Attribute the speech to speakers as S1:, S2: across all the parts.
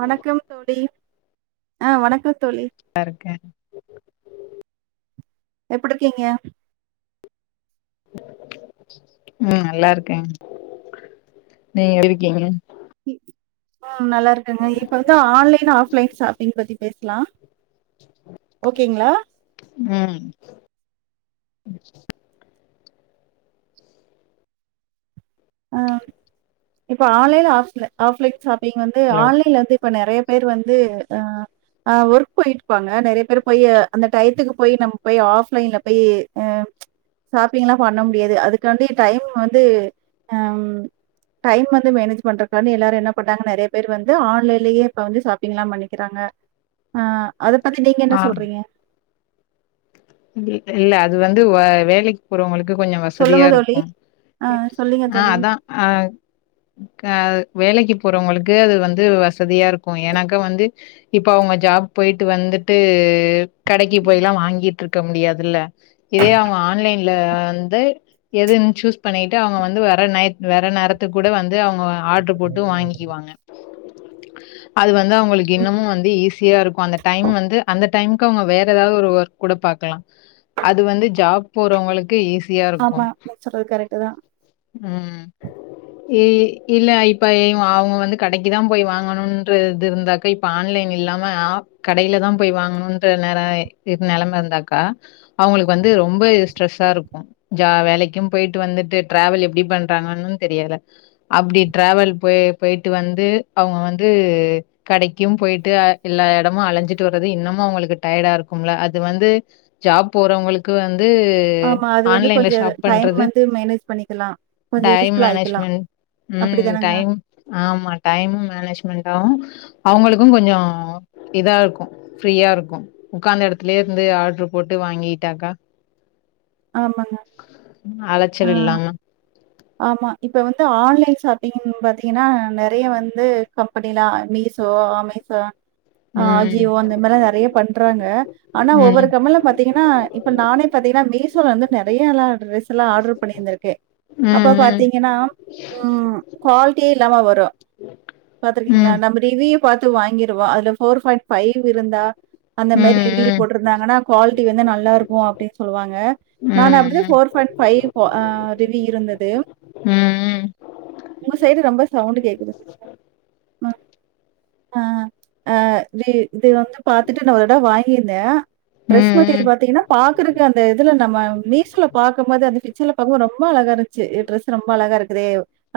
S1: வணக்கம் தோழி ஆ வணக்கம் தோழி
S2: லா இருக்கே
S1: எப்டிருக்கீங்க
S2: ம் நல்லா இருக்கே நீங்க எப்டி இருக்கீங்க
S1: ம் நல்லா இருக்கேங்க இப்ப வந்து ஆன்லைன் ஆஃப்லைன் ஷாப்பிங் பத்தி பேசலா ஓகேங்களா
S2: ம்
S1: ஆ இப்ப ஆன்லைன் ஆஃப்ல ஆஃப்லைன் ஷாப்பிங் வந்து
S2: ஹலோ
S1: ஆன்லைன்ல வந்து இப்ப நெறைய பேர் வந்து ஆ ஆ ஒர்க் போயிட்டு இருப்பாங்க நெறைய பேர் போயி அந்த டயத்துக்கு போயி நம்ம போயி ஆஃப்லைன்ல போயி அ ஷாப்பிங்லா பண்ண முடியாது அதுக்காண்டி டைம் வந்து அ ம் டைம் வந்து மேனேஜ் பண்றக்கான்டி எல்லாரு என்ன பண்டாங்க நெறைய பேர் வந்து ஆன்லைன்லேயே இப்ப வந்து ஷாப்பிங்லா பண்ணிக்கிறாங்க ஆ அத பத்தி நீங்க என்ன
S2: ஆ
S1: சொல்றீங்க
S2: இல்ல அது வந்து வ வேலைக்கு போறவங்களுக்கு கொஞ்ச வசதியா
S1: சொல்லுங்க தோழி
S2: இருக்கு
S1: ஆ சொல்லுங்க
S2: ஆ
S1: தோழி.
S2: அதா அ க வேலைக்கு போறவுங்களுக்கு அது வந்து வசதியா இருக்கு எனக்கு வந்து இப்ப அவுங்க ஜாப் போயிட்டு வந்துட்டு கடைக்கு போய்லா வாங்கிட்டு இருக்க முடியாதுல்ல இதே அவுங்க ஆன்லைன்ல வந்து எதுன்னு சூஸ் பண்ணிட்டு அவுங்க வந்து வர நை வர நேரத்துக்கு கூட வந்து அவுங்க ஆர்ட்ரு போட்டு வாங்கிக்குவாங்க அது வந்து அவுங்களுக்கு இன்னமு வந்து ஈஸியா இருக்கு அந்த டைம் வந்து அந்த டைம்க்கு அவுங்க வேற ஏதாவது ஒரு ஒர்க் கூட பாக்லா அது வந்து ஜாப் போறவங்களுக்கு ஈஸியா இருக்கு
S1: ஆமா. நீங்க சொல்றது கரெக்ட் தான்.
S2: ம் ஏ இல்ல இப்ப அவுங்க வந்து கடைக்கு தா போய் வாங்கணுன்ற இது இருந்தா க இப்ப ஆன்லைன் இல்லாம ஆ கடையில தா போய் வாங்கணுன்ற நேர நெலம இருந்தாக்கா அவுங்களுக்கு வந்து ரொம்ப இது ஸ்ட்ரெஸ்ஸா இருக்கும் ஜா வேலைக் க்கும் போயிட்டு வந்துட்டு டிராவல் எப்டி பண்றாங்கன்னு தெரியல அப்டி ட்ரவல் போய் போயிட்டு வந்து அவுங்க வந்து கடைக்கும் போயிட்டு அ எல்லா எடமு அழஞ்சிட்டு வர்றது இன்னமு அவுங்களுக்கு டயர்டா இருக்கும்ல அத் அது வந்து ஜாப் போறவுங்களுக்கு வந்து
S1: ஆமா அது வந்து
S2: ஆன்லைன்ல
S1: கொஞ்சம்
S2: ஷாப்
S1: டைம்
S2: பண்றது
S1: வந்து மேனேஜ் பண்ணிக்கலாம். கொஞ்சம்
S2: டைம்
S1: யூஸ்ஃபுல்லா ஆயிக்கலாம்.
S2: மேனேஜ்மெண்ட் ம்
S1: அப்படிதானங்க?
S2: டைம் ஆமா டைம் மேனேஜ்மெண்டாவு அவுங்களுக்கு கொஞ்சோ இதா இருக்கு ஃப்ரீயா இருக்கு உக்காந்த எடத் திலே இருந்து ஆர்ட்ரு போட்டு வாங்கிட்டாக்கா
S1: ஆமாங்க ஆ
S2: அலச்சல் இல்லாம
S1: ஆமா இப்ப வந்து ஆன்லைன் ஷாப்பிங்ன் பாத்தீங்கன்னா நறைய வந்து இப்ப பட்டீலா மீசோ அமேசான்
S2: ம்.
S1: அஜியோ அந்த மாரில்லா நறைய பண்றாங்க ஆனா ஒவ்வொரு
S2: ம்.
S1: கம்பென்ல பாத் திங்கன்னா இப்ப நானே பாத்தீங்கன்னா மீசோல இருந்து நறையலா டிரெஸ் சுலா ஆர்டர் பண்ணியிருந்திருக்க
S2: ம்.
S1: அப்ப
S2: ம்.
S1: பாத்தீங்கன்னா ம் குவாலிட்டியே இல்லாம வரு பாத்துருக்கீங்களா
S2: ம்.
S1: நம்ம ரிவியூ பாத்து வாங்கிருவோ அதுல ஃபோர் பாயிண்ட் ஃபைவ் இருந்தா அந்த
S2: ம்.
S1: மாரி ரிவியூ
S2: ம்.
S1: போட்டிருந்தாங்கன்னா குவாலிட்டி வந்து நல்லா இருக்கு அப்டின் சொல்லுவாங்க நானு
S2: ம்.
S1: அப்டிதா
S2: ம்.
S1: ஃபோர் ஃபைவ் அ ரிவி இருந்துது
S2: ம்
S1: உங்க சைடு ரொம்ப சவுண்டு கேக்குது ம் அ ஆ இது இது வந்து பாத்துட்டு நா ஒரு தடவ வாங்கிருந்த
S2: ம்
S1: ட்ரெஸ் மெட்டீரியல்
S2: ம்
S1: பாத்தீங்கன்னா பாக்குறக்கு அந்த இதுல நம்ம மீஸ்ல பாக் அந்த பிக்சர்ல பாருங்க ரொம்ப அழகா இருந்துச்சு டிரெஸ் ரொம்ப அழகா இருக்குதே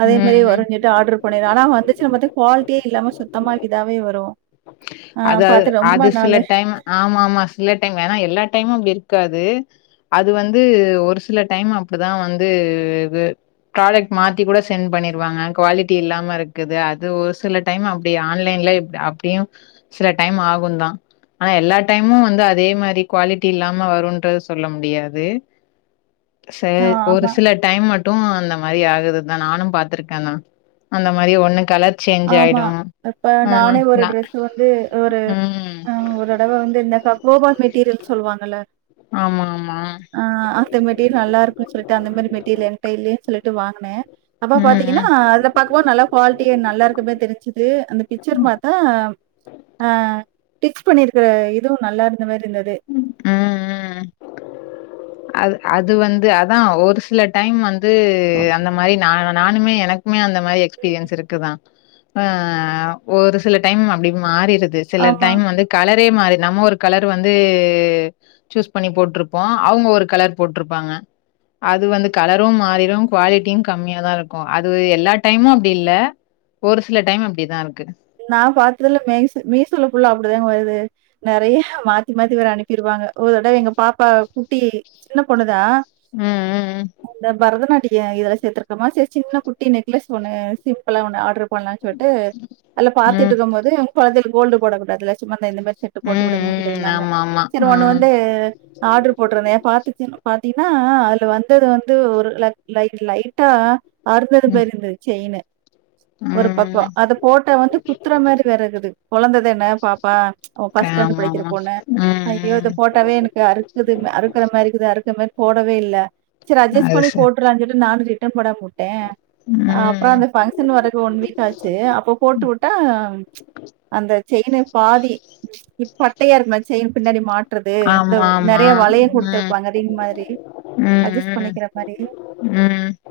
S1: அதே மாரே
S2: ம்
S1: வரு ட்ட ஆர்டர் பண்ணிருந்ந ஆனா வந்துச்சு மட்டு குவாலிட்டியே இல்லாம சுத்தமா இதாவே வரு
S2: அதாவ அது சில டைமு ஆமா ஆமா சில டைம் ஏனா எல்லா டைமு அப்டி இருக்காது அது வந்து ஒரு சில டைம் அப்டிதா வந்து இது ப்ராடெக்ட் மாத்தி கூட செண்ட் பண்ணிருவாங்க குவாலிட்டி இல்லாம இருக்குது அது ஒரு சில டைம் அப்டி ஆன்லைன்ல இப் அப்டியு சில டைம் ஆகுந்தா ஆனா எல்லா டைமு வந்து அதே மாரி குவாலிட்டி இல்லாம வருன்றது சொல்ல முடியாது சேர்
S1: ஆ ஆமா.
S2: ஒரு சில டைம் மட்டு அந்த மாரி ஆகுது தா நானு பாத்திருக்கண்ணா அந்த மாரி ஒண்ணு கலர் சேஞ்ச்
S1: ஆமா
S2: ஆயிடு
S1: இப்ப
S2: ம்
S1: நானே ஒரு
S2: நா
S1: ட்ரெஸ் அது வந்து ஒரு
S2: ம்
S1: அ ஒரு தடவ வந்து இந்த கக்வோபா மெட்டீரியல் சொல்வாங்கல்ல
S2: ஆமா ஆமா
S1: ஆ அந்த மெட்டீரியல் நல்லா இருக்குன் சொல்ட்டு அந்த மாரி மெட்டீரியல் என்ட்ட இல்லையேன்னு சொல்லிட்டு வாங்கனே அப்ப
S2: ம்
S1: பாத்தீங்கன்னா
S2: ம்
S1: அதுல பாக்கு போது நல்லா குவாலிட்டியா நல்லா இருக்கு பே தெரிஞ்சுது அந்த பிச்சர் பாத்தா ஆ டிச் பண்ணிருக்கற இதுவு நல்லா இருந்த மாரி இருந்தது
S2: ம் ம் அது அது வந்து அதா ஒரு சில டைம் வந்து அந்த மாரி நா நானுமே எனக் மே அந்த மாரி எக்ஸ்பீரியன்ஸ் இருக்குதா அ ஒரு சில டைம் அப்டி மாறிடுது சில
S1: ஆமா.
S2: டைம் வந்து கலரே மாறி நம்ம ஒரு கலர் வந் து சூஸ் பண்ணி போட்ருப்போ அவுங்க ஒரு கலர் போட்ருப்பாங்க அது வந்து கலரும் மாறிரு குவாலிட்டியு கம்மிய தா இருக்கு அது எல்லா டைமு அப்டி இல்ல ஒரு சில டைம் அப்டிதா இருக்கு
S1: நான் பாத்ததுல மேஸ் மீசோல்ல ஃபுள்ளா அப்டிதாங்க வருது நெறைய மாத்தி மாத்தி வேற அனுப்பிருவாங்க ஒரு தடவ எங்க பாப்பா குட்டி சின்ன பொண்ணுதா
S2: ம் ம் ம்
S1: அந்த பரதநாட்டிய இதுல சேர்த்திருக்கோமா சரி சின்ன குட்டி நெக்லஸ் ஒன்னு சிம்பிளா ஒன்னு ஆட்ரு பண்லான் சொல்ட்டு அதுல பாத்துட்டு
S2: ம்
S1: இருக்கு போது கொழந்தைல் கோல்டு போடக் கூடாதுல சும்மா இந்த இந்த மாரி செட்டு
S2: ம்
S1: போட்டு விடுங்க
S2: ம் ம்
S1: சொல்லிருந்தாங்க
S2: ஆமா ஆமா
S1: சரி ஒன்னு
S2: ம்
S1: வந்து ஆட்ரு போட்டிருந்தே பாத்திச்சி பாத்தினா அல வந்தது வந்து ஒரு ல லை லைட்டா அறுந்தது
S2: ம்
S1: மேரி இருந்து செயினு ஒரு பக்கோ
S2: ம்
S1: அத போட் டா வந்து குத்துற மாரி வேற இருக்குது கொழந்த தான பாப்பா அவ ஃபர்ஸ்ட் ஸ்டான்டட் படிக்கிற
S2: ஆமாமா
S1: பொண்ணு
S2: ம்
S1: ஐயோ இத போட்டாவே எனக்கு அறுக்குது வே அறுக்குற மாரி இருக்குது அறுக்குற மாதி போடவே இல்ல சரி
S2: ம்
S1: அட்ஜஸ்ட்
S2: அது
S1: பண்ணி
S2: சரி
S1: போட்ருலான் சொல்லி நானு ரிட்டன் போடம வுட்டே அப் அப்றோ
S2: ம்
S1: அந்த பங்க்ஷன் வரக்கு ஒன் வீக் ஆச்சு அப்ப போட்டு விட்டா அந்த செயினு பாதி இ பட்டயா இருக்குமே செயினு பின்னாடி மாட் ட்றது இந்த
S2: ஆமாமா
S1: நெறய வளையோ
S2: ம்
S1: குடுத்துருப்பாங்க ரிங் மாரி அட்ஜஸ்
S2: ம் ம்
S1: பண்ணிக்கிற மாரி
S2: ம்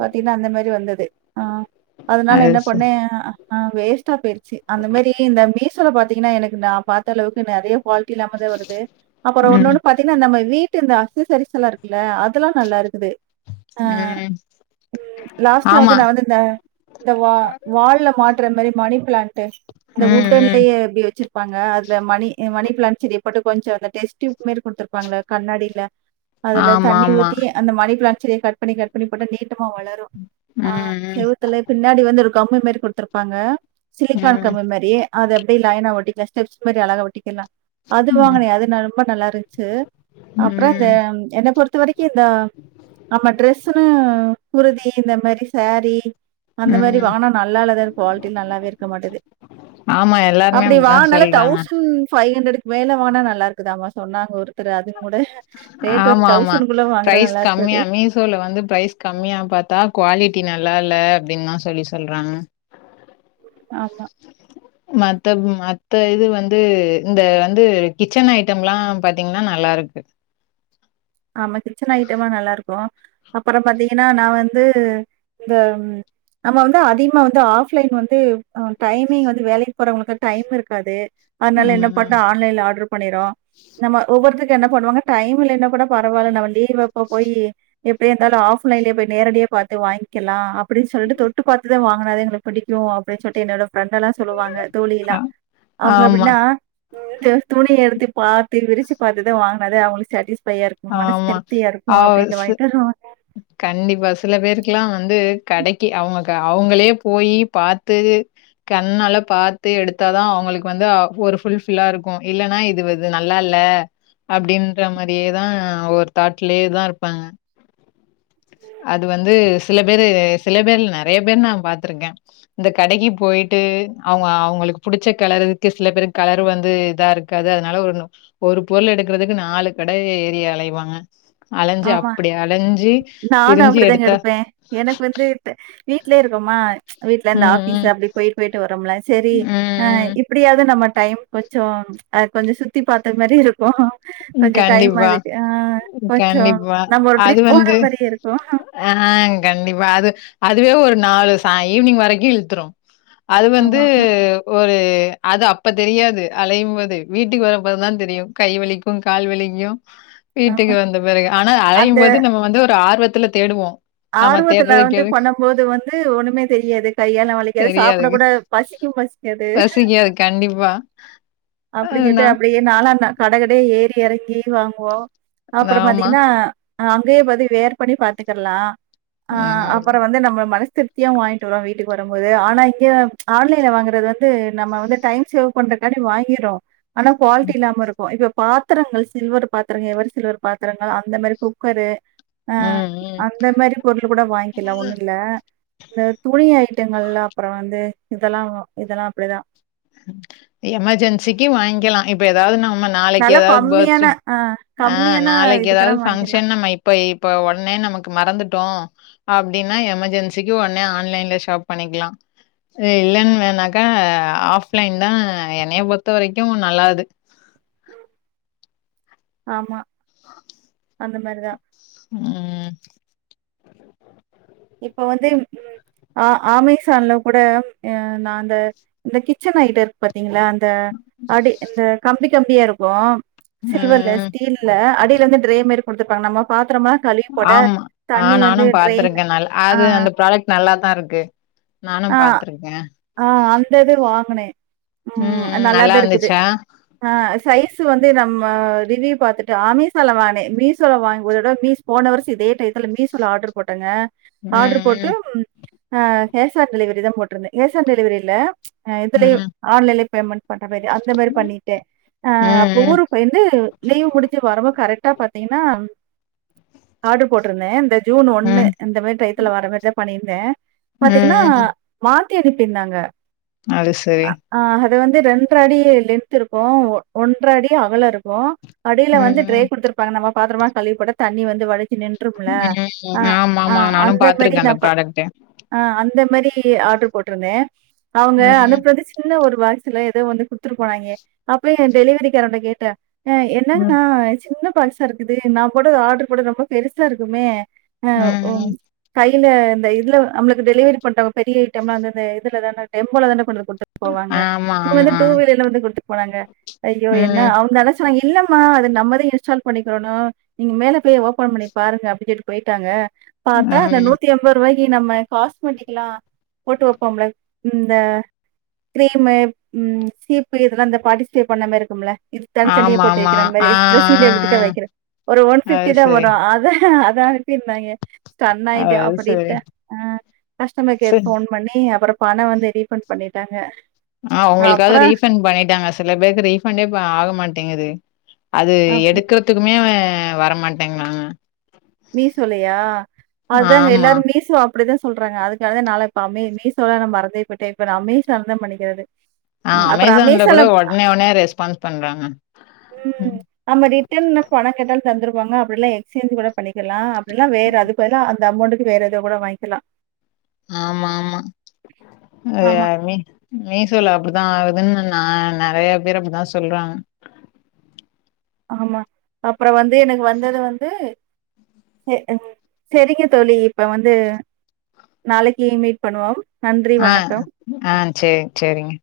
S1: பாத்தீனா அந்த மாரி வந்தது ஆ அதனால
S2: அது
S1: என்ன பண்ணே
S2: சரி
S1: அஆ ஆ வேஸ்ட்டா போயிடுச்சு அந்த மேரி இந்த மீசோல பாத்தீங்கனா எனக்கு நா பாத்த அளவுக்கு நெறைய குவால்டி இல்லாமதா வருது அப்றோ
S2: ம்
S1: ஒன்னொன்னு பாத் பாத்தீன்னா நம்ம வீட்டு இந்த அக்சசரிஸ்ல்லா இருக்குல்ல அதெல்லா நல்லா இருக்குது
S2: ம்
S1: ம் லாஸ்டா வந்து
S2: ஆமா
S1: நா வந்து இந்த இந்த வா வால்ல மாட்ற மேரி மணி ப்ளன்ட்டு இந்த
S2: ம் ம்
S1: உட்டன்லயே இப்டி வச்சிரு பாங்க அதுல மணி மணி பிளாண்ட் செடிப்போட்டு கொஞ்சோ அந்த டெஸ்ட் டியூப் மாரி குடுத்துருப்பாங்கள்ல கண்ணாடில அதுல தண்ணி
S2: ஆமாமா
S1: ஊத்தி அந்த மணிபிளாண்ட் செரிய கட் பண்ணி கட் பண்ணி போட்டா நீட்டமா வளரு யு ஆ
S2: ம்
S1: செவுத்துல பின்னாடி வந்து ஒரு கம்மு மாரி குடுத்துருப்பாங்க சிலிக்கான்
S2: ம்
S1: கம்மு மாரி அது அப்டி லைனா ஒட்டிக்கலா ஸ்டெப்ஸ் மாரி அழகா ஒட்டிக்கலா அது
S2: ம் ம்
S1: வாங்கினே அது ந ரொம்ப நல்லாருந்ச்சு அப்றன் அ
S2: ம்
S1: என்னை பொறுத்த வரைக்கு இந்த நம்ம ட்ரெஸ்ஸுனு குருதி இந்த மாரி ஷாரி அந்த மாரி
S2: ம்
S1: வாங்னா நல்லா இல்லதா இது குவாலிட்டி நல்லாவே இருக்க மாட்டேது
S2: ஆமா எல்லாருமே
S1: அப்டி
S2: அப்டித்தா
S1: வாங்னாலே
S2: சொல்றாங்க
S1: தௌசண்ட் ஃபைவ் ஹண்ட்ரட்கு மேல வாங்னா நல்லா இருக்குதாமா சொன்னாங்க ஒரு
S2: ஆமா ஆமா
S1: தௌசண்ட்குள்ள வாங்குற
S2: ப்ரைஸ்
S1: நல்லா இருக்காது
S2: கம்மியா மீசோல வந்து ப்ரைஸ் கம்மியா பாத்தா குவாலிட்டி நல்லால்ல அப்டின் தா சொல்லி சொல்றாங்க
S1: ஆமா
S2: மத்த மத்த இது வந்து இந்த வந்து கிச்சன் ஐட்டம்லா பாத்தீங் னா நல்லாருக்கு
S1: ஆமா கிச்சன் ஐட்டமா நல்லா இருக்கு அப்றம் பாத்தீங்கன்னா நா வந்து இந்த நம்ம வந்து அதிகமா வந்து ஆஃப்லைன் வந்து அ டைமிங் வந்து வேலைக்கு போறவங்களுக்கு டைம் இருக்காது அதனால என்ன பண்ண
S2: ம்.
S1: ஆன்லைன்ல ஆர்டர் பண்ணிரோ நம்ம ஒவ்வொருத்துக் என்ன பண்ணுவாங்க டைம் இல்லைனா கூட பரவால்ல நம்ம லீவப்ப போயி எப்டியாருந்தாலு ஆஃப்லைன்லயே போய் நேரடியா பாத்து வாங்க்கிலா அப்டின் சொல்ட்டு தொட்டு பாத்துதா வாங்கினாதா எங்களுக் புடிக்கு அப்டின் சொல்ட்டு என்னோட ஃப்ரெண்டெல்லா சொல்லுவாங்க தோழிலா
S2: அ
S1: அவுங்க
S2: ஆமா,
S1: எப்டினா இந்த துணி எடுத்து பாத்து விரிச்சு பாத்துதா வாங்குனாதா அவுங்களுக் சாட்டிஸ்ஃபையா இருக் கு மனசு
S2: ஆமா.
S1: திருப்தியா
S2: அ
S1: இருக்கு அப்டின்டு
S2: சி
S1: வாங்கிட்டு வருவாங்க
S2: கண்டிப்பா சில பேருக்ல்லா வந்து கடைக்கு அவுங்க அவுங்களே போயி பாத்து கண்ணால பாத்து எடுத்தாதா அவுங்களுக்கு வந்து ஒரு புல்ஃபிலா இருக்கு இல்லனா இது வந்து இது நல்லால்ல அப்டின்ற மாரியே தா வொரு தாட்லேதா இருப்பாங்க அது வந்து சில பேரு சில பேர்ல நறைய பேர் நா பாத்ருக்கே இந்த கடைக்கு பொய்ட்டு அவுங்க அவுங்களுக்கு புடிச்ச கலரு இருக்கு சில பேரு கலரு வந்து இதா இருக்கு இருக்காது அதனால ஒரு ஒரு பொருள் எடுக்றதுக்கு நாலு கட ஏறி அலைவாங்க அலஞ்சி
S1: ஆமா
S2: அப்டி அலஞ்சி திரிஞ்சு எடுத்தா
S1: வீட்லியே இருக்கோமா வீட்ல
S2: ம்,
S1: இருந்து ஆபிஸ்
S2: ம்,
S1: அப்டி பொய்ட்டு பொய்ட்டு வரோம்ல சரி அ
S2: ம்,
S1: இப்டியாது நம்ம டைம் கொஞ்சோ அ கொஞ்சோ சுத்தி பாத்த மாரி இருக்கு
S2: ம்.
S1: கொஞ்சோ டைம்
S2: கண்டிப்பா,
S1: அதுக்கு அ கொஞ்சோ
S2: கண்டிப்பா.
S1: நம்ம ஒரு ட்ரிப் போன மாரியே இருக்கு
S2: அ கண்டிப்பா அது அதுவே ஒரு நாலு சாய் ஈவ்னிங் வரைக்கு இழுத்ரு அது வந்து
S1: ஆமா ஆமா
S2: ஒரு அது அப்ப தெரியாது அழையும்போது வீட்டுக்கு வரப்பதா தெரியு கைவலி கால்வலிக்கு வீட்டுக்கு
S1: ஆமா
S2: வந்த பெறகு ஆனா
S1: அந்த
S2: அலையும்போது நம்ம வந்து ஒரு ஆர்வத்துல தேடுவோ
S1: ஆர்வத்துல வந்து பண்ணும்போது வந்து ஒண்ணுமே தெரியாது கையல்லா வலிக்காது சாப்ட
S2: தெரியாதுங்க.
S1: கூட பசிக்கு பசிக்காது
S2: பசிக்காது கண்டிப்பா.
S1: அப்டின் சொல்ட்டு
S2: அதுனா
S1: அப்டியே நாலா கடைகடையா ஏறி எறங்கி வாங்குவோ அப்றோ
S2: ஆமா.
S1: பாத்திங்கன்னா அங்கயே பாதி வியேர் பண்ணி பாத்துக்கலா அ
S2: ம்.
S1: அப்றோ வந்து நம்ம மனசு திரு த்தியா வாங்கிட்டு வருவா வீட்டுக்கு வரும்போது ஆனா இங்க ஆன்லைன்ல வாங்றது வந்து நம்ம வந்து டைம் சேவ் பண்றக்காண்டி வாங்கிரோ ஆனா குவாலிட்டி
S2: ம்,
S1: இல்லாம இருக்கு இப்ப பாத்திரங்கள் சில்வர் பாத்திரங்எவர் சில்வர் பாத்திரங்கள் அந்த மாரி குக்கரு அ
S2: ம்.
S1: அந்த மாறி பொருள் கூட வாங்க்கிலா ஒண்ணு இல்ல இந்த துணிய ஐட்டங்கள் அப்றோ வந்து இதல்லா இதல்லா அப்டிதா
S2: எமர்ஜென்சிக்கு வாய்கிலா இப்ப எதாது நம்ம நாளைக்கு
S1: நல்லா
S2: ஏதாவ்து
S1: கம்மியான
S2: பர்த்டே
S1: ஆ
S2: ஆ
S1: கம்மியான
S2: நாளைக்கு ஏதாவ்து
S1: இதுக்கெல்லாம் வாங்கிக்கலாம்.
S2: பங்க்ஷன்னா நம் இப்ப இப்போ ஒட்னே நமக்கு மறந்துட்டோ அப்டின்னா எமர்ஜென்சிக்கு ஒட்னே ஆன்லைன்ல ஷாப் பண்ணிக்லா இல்லன் வேணாக்கா ஆஃப்லைன்தா என்னைய பொறுத்த வரைக்கு நல்லாது
S1: ஆமா அந்த மாறிதா
S2: ம்
S1: இப்போ வந்து ம் அ அமேசான்ல கூட நா அந்த இந்த கிச்சன் ஐட்டோ இருக்கு பாத்திங்ளா அ இந்த அடி இந்த கம்பி கம்பியா இருக்கு சில்வர்லெஸ்
S2: ம்.
S1: ஸ்டீல்ல அடிலேந்து ட்ரே மாறி குடுத்ருப்பாங்க நம்ம பாத்ரமா
S2: ஆம்மா ஆ நானு பாத்திருக்கே நல்லா
S1: ஆ,
S2: அது அந்த ப்ராடக்ட் நல்லா தா இருக்கு நானு பாத்ருக்கே
S1: அ அந்த இது வாங்னே ம் நல்லாதா இருக்குது ஆ சைஸ் வந்து நம்ம ரிவ்யூ பாத்துட்டு அமேசான்ல வாங்னே மீசோல வாங்குபோது ஒருதடவ மீஸ் போனவர்ச இதே டைத்துல மீசோல ஆட்ரு போட்டங்க ஆட்ரு போட்டு ம் அ கேஷ் ஆன் டெலிவரி தா போட்ருந்தே கேஷ் ஆன் டெலிவரி இல்ல அ இதுலய
S2: ம்.
S1: ஆன்லைன்லயே பேமெண்ட் பண்ற மாறி அந்த மாறி பண்ணிட்டே அ
S2: ம்,
S1: அப்ப
S2: ம்.
S1: ஊருக்கு பொய்ருந்து லீவ் முடிஞ்சு வருமோ கரெக்டா பாத்திங்ன்னா ஆட்ரு போட்ருந்தே இந்த ஜூன் ஒண்ணு
S2: ம்.
S1: இந்த மாறி டயத்துல வர மாறிதா பண்ணிருந்தே
S2: ம்,
S1: பாத்திங்ன்னா
S2: ம்.
S1: மாத்தி அனுப்பிர்ந்தாங்க
S2: அது சரி
S1: ஆ அது வந்து ரெண்ற அடி லென்த் இருக்கு ஒன்ற அடி அகல இருக்கு அடில
S2: ம்,
S1: வந்து ட்ரே
S2: ம்.
S1: குடுத்துருப்பாங்க நம்ம பாத்திரமலா கழுவிப்போட்டா தண்ணி வந்து வழிச்சு நின்றுமுல ஆ
S2: ம்.
S1: ஆ
S2: ஆமாமா. நானும்
S1: அந்த மாரி
S2: பாத்துருக்கேன் அந்த
S1: நம்ம
S2: ப்ராடக்ட்ட.
S1: ஆ அந்த மாரி ஆர்ட்ரு போட்ருந்தே அவுங்க
S2: ம்,
S1: அனுப்னது சின்ன ஒரு பாக்ஸ்ல எதோ வந்து குட்த்துட்டு போனாய்ங்க அப்ப ஏன் டெலிவரி காரன்ட்ட கேட்ட அ
S2: ம். ம்.
S1: என்னன்ணா சின்ன பாக்ஸா இருக்குது நா போட்டது ஆர்ட்ரு போட்டது ரொம்ப பெருசா இருக்குமே
S2: ம் ம்
S1: கைல இந்த இது நம்ளுக்கு டெலிவரி பண்ற பெரியஐட்டமா அந்தந்த இதுல தான டெம்போலதான கொண்டு வந்து குடுத்து போவாங்க
S2: ஆமா,
S1: இவங்க
S2: ஆமா.
S1: டூ வீலர்ல வந்து குடுத்துட் போனாங்க ஐயோ என்ன
S2: ம்.
S1: அவ்ங்கள சொன்னாங்க இல்லம்மா அது நம்மதா இன்ஸ்டால் பண்ணிக்குடனு நீங்க மேல போய் ஓப்பன் பண்ணி பாருங்க அப்டின் சொல்லி போய்ட்டாங்க பாத்தா இந்த
S2: ம்.
S1: நூத்தியெம் பருவாய்க்கு நம்ம காஸ்மெட்டிக்லா போட்டு வப்போம்ல இந்த கிரீம்மு ம் சீப்பு இதலா இந்த பாடிஸ்டே பண்ண மாரி இருக்கும்ல தனி தனிய போட்டு
S2: ஆமாமா.
S1: வைக்கிற மாரி
S2: ஆ,
S1: ட்ரெஸிங்
S2: ஆ,
S1: டேபிள்கிட்ட
S2: ஆ.
S1: வைக்கிற ஒரு ஒன்
S2: அது
S1: ஃபிஃப்டிதா
S2: சரி.
S1: வரு அத தா அத அனுப்பிருந்தாய்ங்க
S2: அது
S1: ஸ்டன்னாய்ட்டே
S2: சரி
S1: அப்புடித்தா ஆ கஸ்டமர் கேர்க்
S2: சரி
S1: ஃபோன் பண்ணி அப்புறோ பணோ வந்து ரீஃபண்ட் பண்ணிட்டாங்க
S2: ஆ உங்களுக்காது
S1: அப்பறோ
S2: ரீஃபண் பண்ணிட்டாங்க சில பேருக்கு ரீஃபண்டே இப்ப ஆகமாட்டேங்குது அது
S1: அப்டி
S2: எடுக்கற்த்துக்குமேவ வரமாட்டேங்காங்க
S1: மீசோலையா அதாங்க
S2: ஆமா
S1: எல்லாரு மீசோ அப்டிதா சொல்றாங்க அதுக்காகதா நாலா இப்ப அமே மீசோலா நா மறந்தே போய்ட்டே இப்ப நா அமேசான்தா பண்ணிக்கிறது
S2: ஆ
S1: ம் அப்பறோ
S2: அமேசான்ல கூட
S1: அமேசால
S2: ஒட்னே ஒட்னே ரெஸ்பான்ஸ் பண்றாங்க
S1: ம் நம்ம ரிட்டன்ல பணோ கேட்டாலு தந்துருவாங்க அப்டில்ல எக்ஸ்சேஞ்ச் கூட பண்ணிக்குலா அப்டிலா வேற அதுக் வேணி அந்த அமௌண்டுக்கு வேற எதோ கூட வாய்ங்கில்லா
S2: ஆமா ஆமா
S1: ஆமா,
S2: எல்லார்மே மீசோல அப்டிதா ஆகுதுன்னு நா நெறையா பேர் அப்டிதா சொல்றாங்க
S1: ஆமா அப்புறோ வந்து எனக்கு வந்தது வந்து செ ன் செரிங்க தோழி இப்ப வந்து நாளைக்கு மீட் பண்ணுவோம் நன்றி
S2: ஆ
S1: வணக்கம்
S2: ஆ சேரி சேரிங்க